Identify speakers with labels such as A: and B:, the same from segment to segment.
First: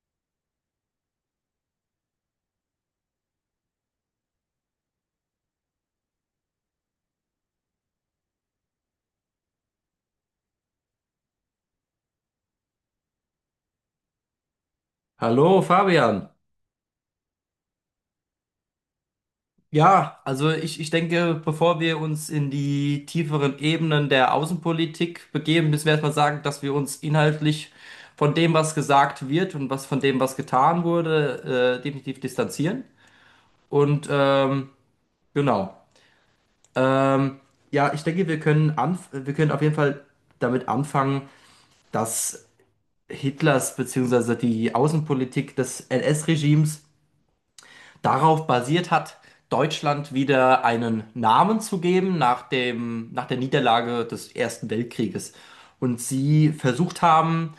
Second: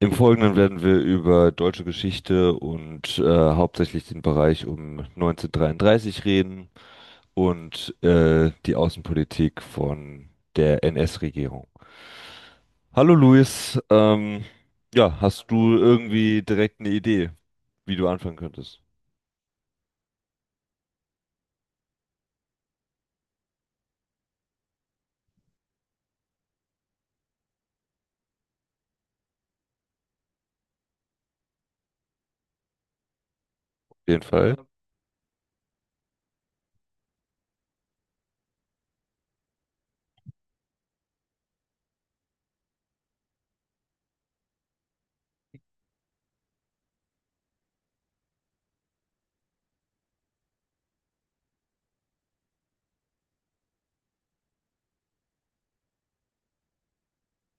A: Im Folgenden werden wir über deutsche Geschichte und hauptsächlich den Bereich um 1933 reden und die Außenpolitik von der NS-Regierung. Hallo Luis, ja, hast
B: Hallo
A: du
B: Fabian.
A: irgendwie direkt eine Idee, wie du anfangen könntest?
B: Ja, also ich denke, bevor wir uns in die tieferen Ebenen der Außenpolitik begeben, müssen wir erstmal sagen, dass wir uns inhaltlich von dem, was gesagt wird und was von dem, was getan wurde, definitiv distanzieren.
A: Auf
B: Und
A: jeden Fall.
B: genau. Ähm, ja, ich denke, wir können auf jeden Fall damit anfangen, dass Hitlers beziehungsweise die Außenpolitik des NS-Regimes darauf basiert hat, Deutschland wieder einen Namen zu geben nach dem, nach der Niederlage des Ersten Weltkrieges. Und sie versucht haben,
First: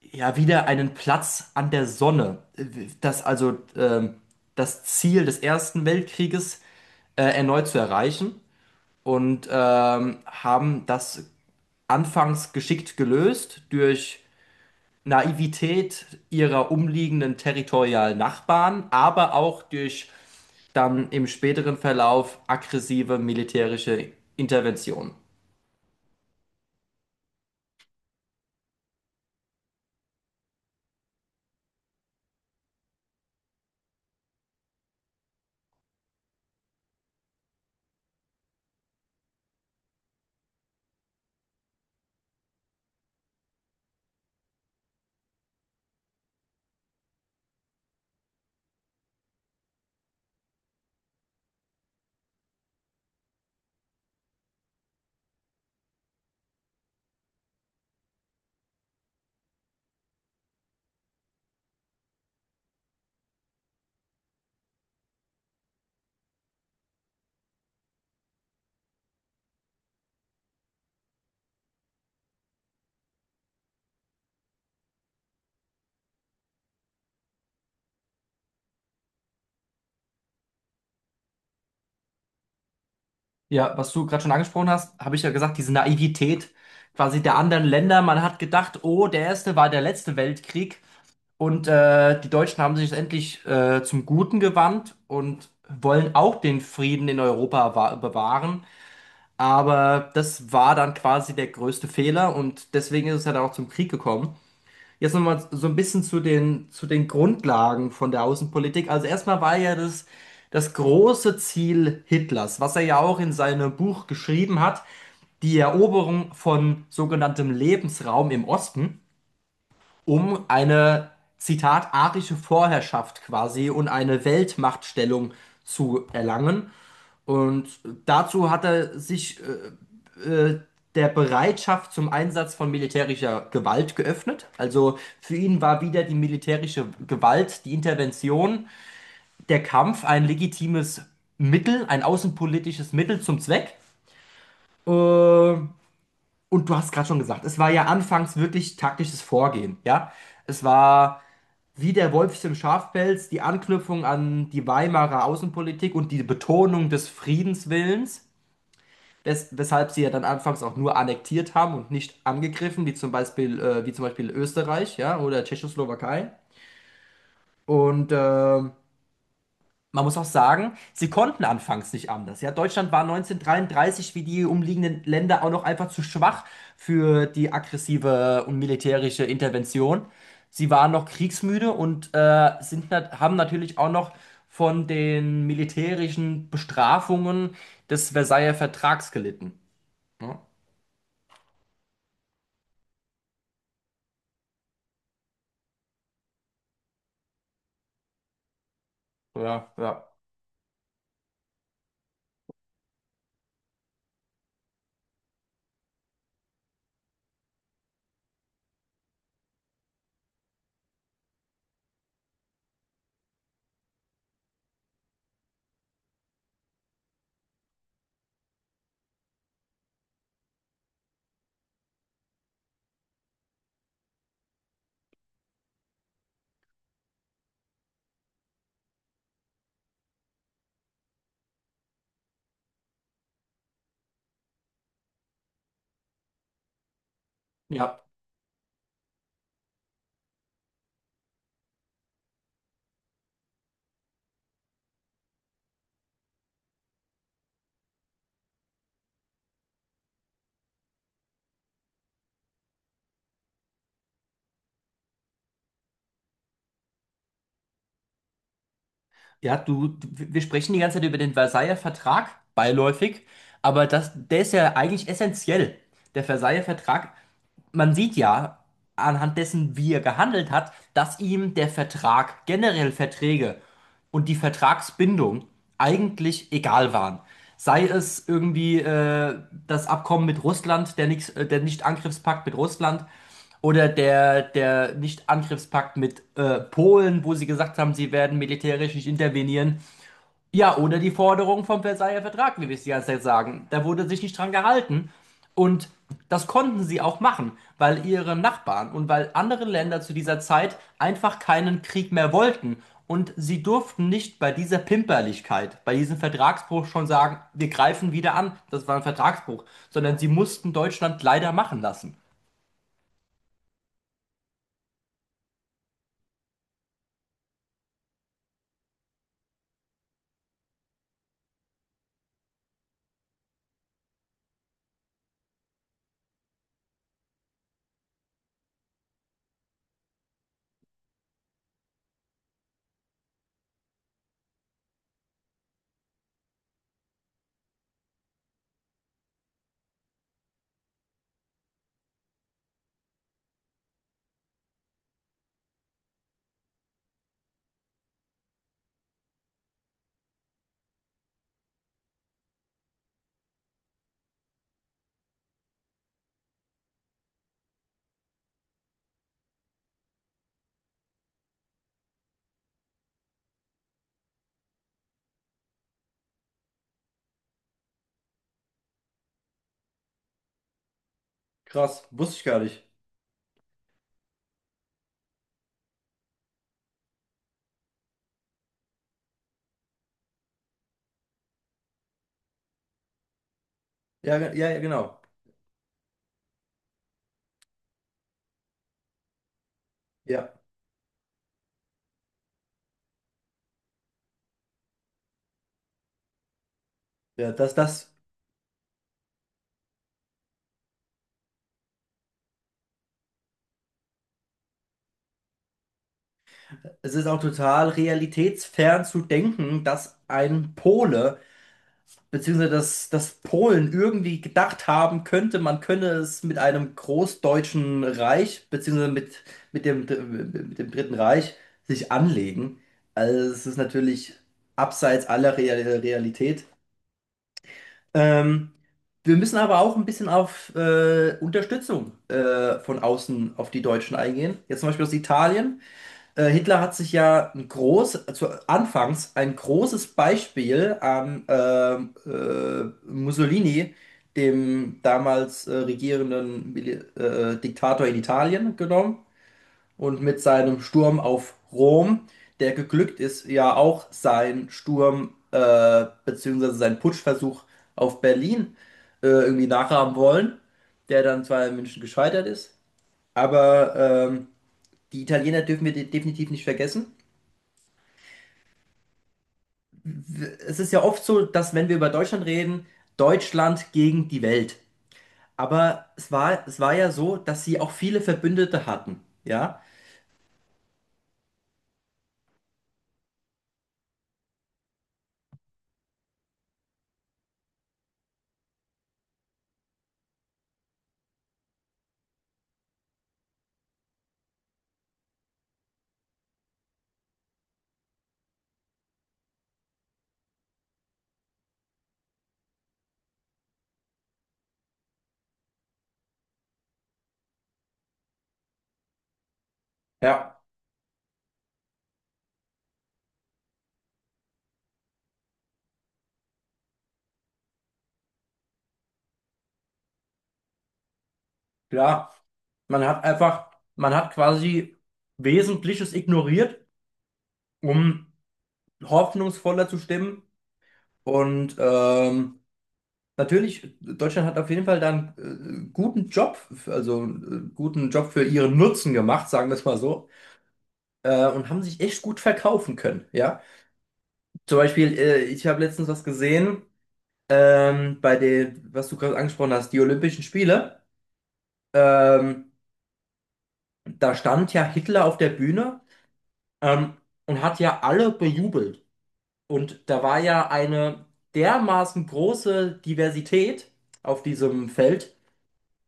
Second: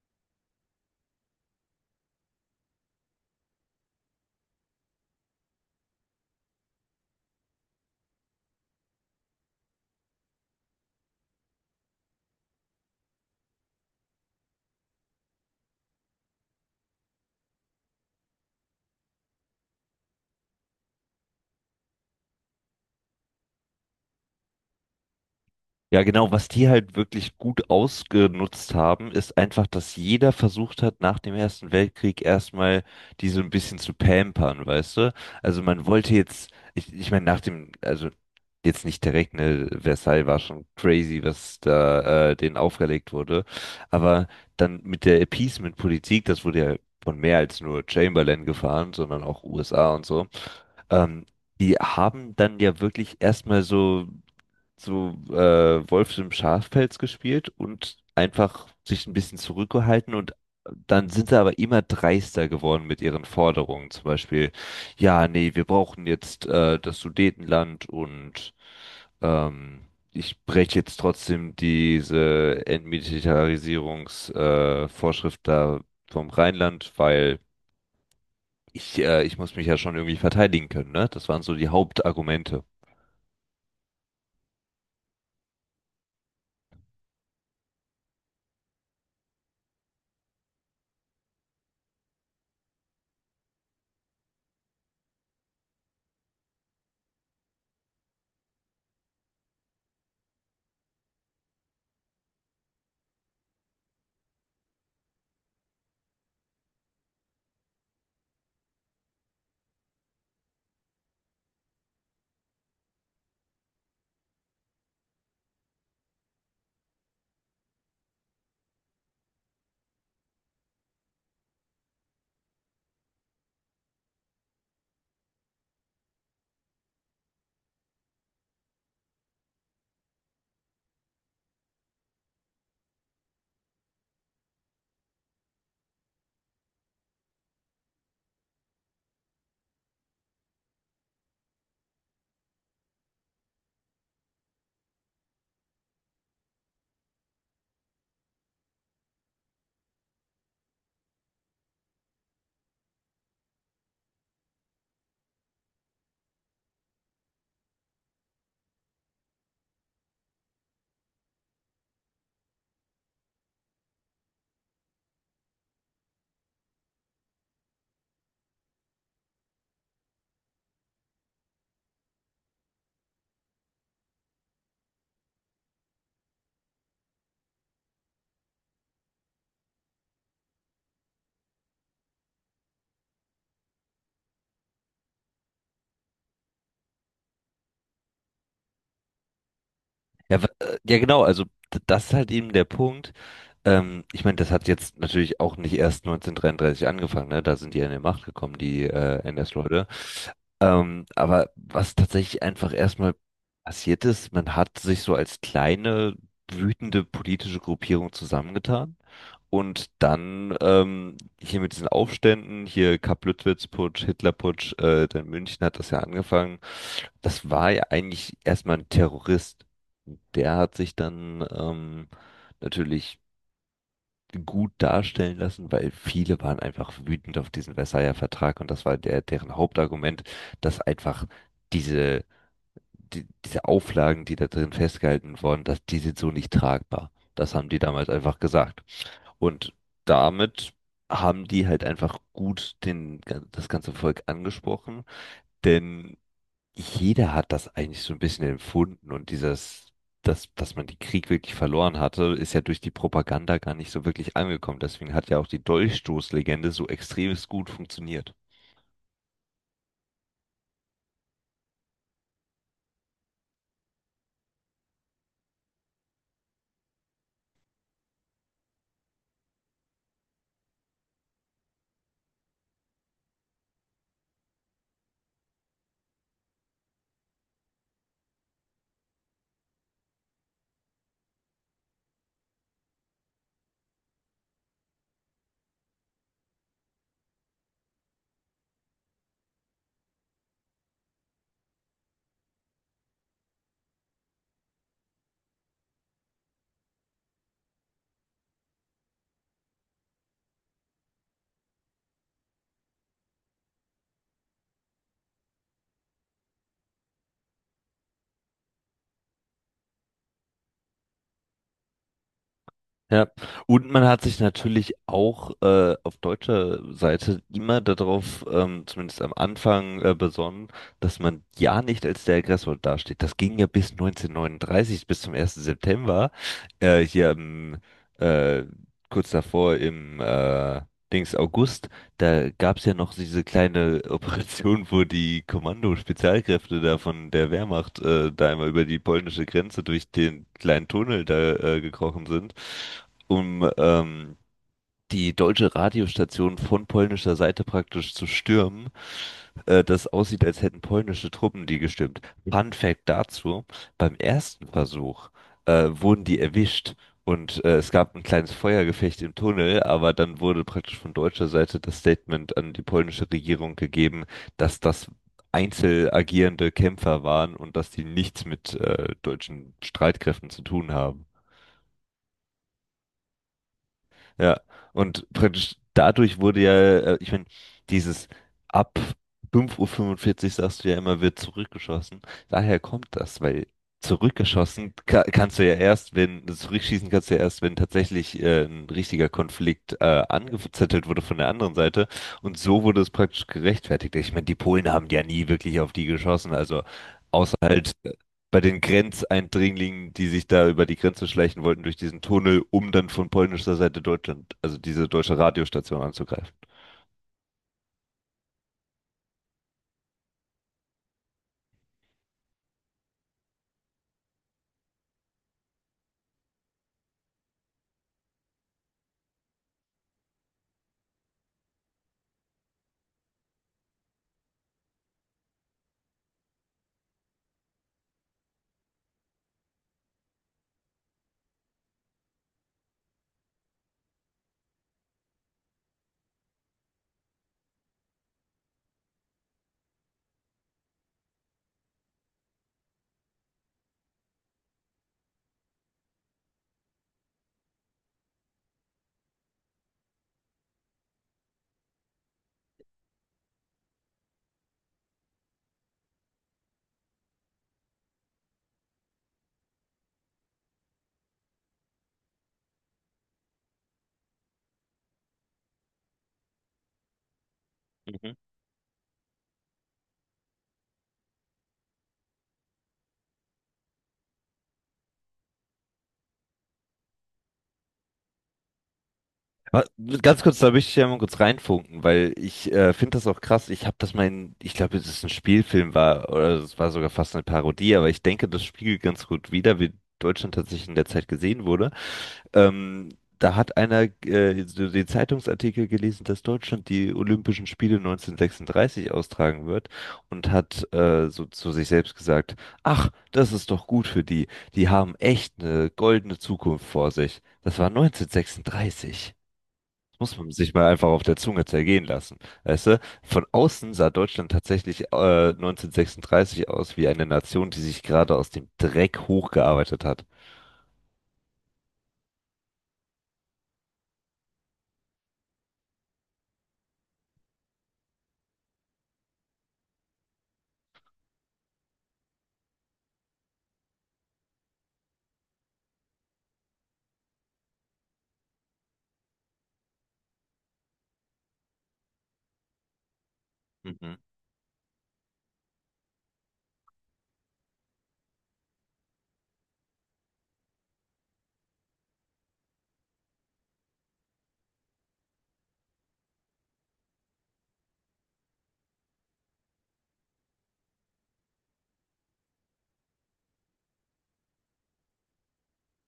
B: ja, wieder einen Platz an der Sonne, das also ähm, das Ziel des Ersten Weltkrieges erneut zu erreichen, und haben das anfangs geschickt gelöst durch Naivität ihrer umliegenden territorialen Nachbarn, aber auch durch dann im späteren Verlauf aggressive militärische Intervention.
A: Ja, genau. Was die halt wirklich gut ausgenutzt haben, ist einfach, dass jeder versucht hat, nach dem Ersten Weltkrieg erstmal die so ein bisschen zu pampern, weißt du? Also man wollte jetzt, ich meine, nach dem, also jetzt nicht direkt, ne, Versailles war schon crazy, was da denen aufgelegt wurde. Aber dann mit der Appeasement-Politik, das wurde ja von mehr als nur Chamberlain gefahren, sondern auch USA und so. Ähm, Die haben dann ja wirklich erstmal so Wolf im Schafpelz gespielt und einfach sich ein bisschen zurückgehalten, und dann sind sie aber immer dreister geworden mit ihren Forderungen. Zum Beispiel, ja, nee, wir brauchen jetzt das Sudetenland, und ähm, ich breche jetzt trotzdem diese Entmilitarisierungsvorschrift Vorschrift da vom Rheinland, weil ich muss mich ja schon irgendwie verteidigen können, ne? Das waren so die Hauptargumente.
B: Ja, was du gerade schon angesprochen hast, habe ich ja gesagt, diese Naivität quasi der anderen Länder. Man hat gedacht, oh, der erste war der letzte Weltkrieg, und die Deutschen haben sich endlich zum Guten gewandt und wollen auch den Frieden in Europa bewahren. Aber das war dann quasi der größte Fehler, und deswegen ist es ja dann auch zum Krieg gekommen. Jetzt nochmal so ein bisschen zu den, Grundlagen von der Außenpolitik. Also erstmal war ja das große Ziel Hitlers, was er ja auch in seinem Buch geschrieben hat, die Eroberung von sogenanntem Lebensraum im Osten, um eine, Zitat, arische Vorherrschaft quasi und eine Weltmachtstellung zu erlangen. Und dazu hat er sich der Bereitschaft zum Einsatz von militärischer Gewalt geöffnet. Also für ihn war wieder die militärische Gewalt, die Intervention, der Kampf ein legitimes Mittel, ein außenpolitisches Mittel zum Zweck. Und du hast gerade schon gesagt, es war ja anfangs wirklich taktisches Vorgehen, ja. Es war wie der Wolf im Schafpelz, die Anknüpfung an die Weimarer Außenpolitik und die Betonung des Friedenswillens, weshalb sie ja dann anfangs auch nur annektiert haben und nicht angegriffen, wie zum Beispiel Österreich, ja, oder Tschechoslowakei. Und man muss auch sagen, sie konnten anfangs nicht anders. Ja, Deutschland war 1933 wie die umliegenden Länder auch noch einfach zu schwach für die aggressive und militärische Intervention. Sie waren noch kriegsmüde, und haben natürlich auch noch von den militärischen Bestrafungen des Versailler Vertrags gelitten. Ne?
A: Ja, ja genau, also das ist halt eben der Punkt. Ich meine, das hat jetzt natürlich auch nicht erst 1933 angefangen, ne? Da sind die an die Macht gekommen, die
B: Ja,
A: NS-Leute.
B: ja,
A: Aber was tatsächlich einfach erstmal passiert ist, man hat sich so als kleine, wütende politische Gruppierung zusammengetan. Und dann hier mit diesen Aufständen, hier Kapp-Lüttwitz-Putsch, Hitler-Putsch, dann München, hat das ja angefangen. Das war ja eigentlich erstmal ein Terrorist. Der hat sich dann natürlich gut darstellen lassen, weil viele waren einfach wütend auf diesen Versailler Vertrag, und das war der, deren Hauptargument, dass einfach diese, diese Auflagen, die da drin festgehalten wurden, dass die sind so nicht tragbar. Das haben die
B: ja.
A: damals einfach gesagt. Und damit haben die halt einfach gut das ganze Volk angesprochen, denn jeder hat das eigentlich so ein bisschen empfunden, und dieses, dass man den Krieg wirklich verloren hatte, ist ja durch die Propaganda gar nicht so wirklich angekommen. Deswegen hat ja auch die Dolchstoßlegende so extremst gut funktioniert.
B: Ja, wir sprechen die ganze Zeit über den Versailler Vertrag, beiläufig, aber das, der ist ja eigentlich essentiell. Der Versailler Vertrag, man sieht ja anhand dessen, wie er gehandelt hat, dass ihm der Vertrag, generell Verträge und die Vertragsbindung eigentlich egal waren. Sei es irgendwie das Abkommen mit Russland, der Nicht-Angriffspakt mit Russland, oder der Nicht-Angriffspakt mit Polen, wo sie gesagt haben, sie werden militärisch nicht intervenieren. Ja, oder die Forderung vom Versailler Vertrag, wie wir es die ganze Zeit sagen. Da wurde sich nicht dran gehalten. Und das konnten sie auch machen, weil ihre Nachbarn und weil andere Länder zu dieser Zeit einfach keinen Krieg mehr wollten. Und sie durften nicht bei dieser Pimperlichkeit, bei diesem Vertragsbruch schon sagen, wir greifen wieder an, das war ein Vertragsbruch, sondern sie mussten Deutschland leider machen lassen.
A: Ja, und man hat sich natürlich auch auf deutscher Seite immer darauf, zumindest am Anfang, besonnen, dass man ja nicht als der Aggressor dasteht. Das ging ja bis 1939, bis zum ersten September, äh, hier im, äh, kurz davor im Dings August. Da gab's ja noch diese kleine Operation, wo die Kommando-Spezialkräfte da von der Wehrmacht da einmal über die polnische Grenze durch den kleinen Tunnel da gekrochen sind, um die deutsche Radiostation von polnischer Seite praktisch zu stürmen, das aussieht, als hätten polnische Truppen die gestürmt. Fun Fact dazu, beim ersten Versuch wurden die erwischt, und es gab ein kleines Feuergefecht im Tunnel, aber dann wurde praktisch von deutscher Seite das Statement an die polnische Regierung gegeben, dass das einzeln agierende Kämpfer waren und dass die nichts mit deutschen Streitkräften zu tun haben.
B: Krass, wusste ich gar nicht.
A: Ja, und praktisch dadurch wurde ja, ich meine, dieses ab 5:45 Uhr fünfundvierzig, sagst du ja immer, wird zurückgeschossen. Daher kommt das, weil
B: Ja, ja, ja,
A: zurückgeschossen
B: genau.
A: ka kannst du ja erst, wenn, zurückschießen kannst du ja erst, wenn tatsächlich ein richtiger Konflikt
B: Ja,
A: angezettelt wurde von der anderen Seite. Und so wurde es praktisch gerechtfertigt. Ich meine, die Polen haben ja nie wirklich auf die geschossen, also
B: ja,
A: außer
B: das,
A: halt
B: das.
A: bei den Grenzeindringlingen, die sich da über die Grenze schleichen wollten, durch diesen Tunnel, um dann von polnischer Seite Deutschland, also diese deutsche Radiostation anzugreifen.
B: Es ist auch total realitätsfern zu denken, dass ein Pole, beziehungsweise dass Polen irgendwie gedacht haben könnte, man könne es mit einem großdeutschen Reich, beziehungsweise mit dem, mit dem Dritten Reich, sich anlegen. Also es ist natürlich abseits aller Realität. Ähm, Wir müssen aber auch ein bisschen auf Unterstützung von außen auf die Deutschen eingehen. Jetzt zum Beispiel aus Italien. Hitler hat sich ja ein anfangs ein großes Beispiel an Mussolini, dem damals regierenden Mili Diktator in Italien, genommen und mit seinem Sturm auf Rom, der geglückt ist, ja auch sein Sturm beziehungsweise sein Putschversuch auf Berlin irgendwie nachahmen wollen, der dann zwar in München gescheitert ist, aber ähm, die Italiener dürfen wir definitiv nicht vergessen.
A: Mhm.
B: Es ist ja oft so, dass, wenn wir über Deutschland reden, Deutschland gegen die Welt. Aber es war ja so, dass sie auch viele Verbündete hatten. Ja,
A: Ah, ganz kurz, da möchte ich ja mal kurz reinfunken, weil ich finde das auch krass. Ich habe das mal in, ich glaube, es ist ein Spielfilm war oder es war sogar fast eine Parodie, aber ich denke, das spiegelt ganz gut wider, wie Deutschland tatsächlich in der Zeit gesehen wurde. Ähm, Da hat einer so den Zeitungsartikel gelesen, dass Deutschland die Olympischen Spiele 1936 austragen wird, und hat so zu sich selbst gesagt, ach, das ist doch gut für die. Die haben echt eine goldene Zukunft vor sich. Das war 1936, muss man
B: ja,
A: sich mal einfach auf der Zunge zergehen lassen. Weißt du, von außen sah Deutschland tatsächlich 1936 aus wie eine Nation, die sich gerade aus dem Dreck hochgearbeitet hat.
B: klar. Man hat einfach, man hat quasi Wesentliches ignoriert, um hoffnungsvoller zu stimmen. Und natürlich, Deutschland hat auf jeden Fall dann äh, guten Job, also guten Job für ihren Nutzen gemacht, sagen wir es mal so, und haben sich echt gut verkaufen können. Ja.
A: Mhm.
B: Zum Beispiel, ich habe letztens was gesehen, was du gerade angesprochen hast, die Olympischen Spiele. Ähm, Da stand ja Hitler auf der Bühne, ähm, und hat ja alle bejubelt. Und da war ja eine dermaßen große Diversität auf diesem Feld.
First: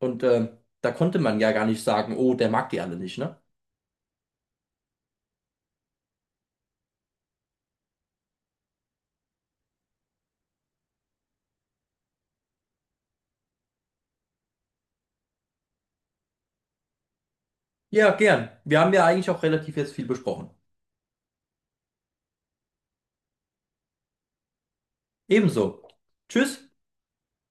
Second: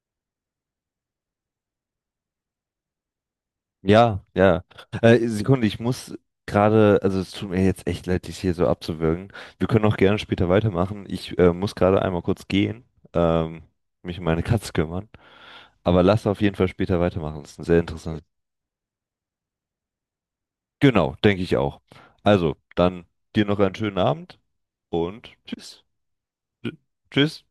B: Und da konnte man ja gar nicht sagen, oh, der mag die alle nicht, ne?
A: Ja, ja. Sekunde, ich muss gerade, also es tut mir jetzt echt leid, dich hier so abzuwürgen. Wir können auch gerne später weitermachen. Ich muss gerade einmal kurz gehen, ähm, mich um meine Katze kümmern. Aber lass auf jeden Fall später weitermachen. Das ist ein sehr
B: Ja,
A: interessantes.
B: gern. Wir haben ja eigentlich auch relativ jetzt viel besprochen.
A: Genau, denke ich auch. Also, dann dir noch einen schönen Abend und tschüss.
B: Ebenso. Tschüss.
A: Tschüss.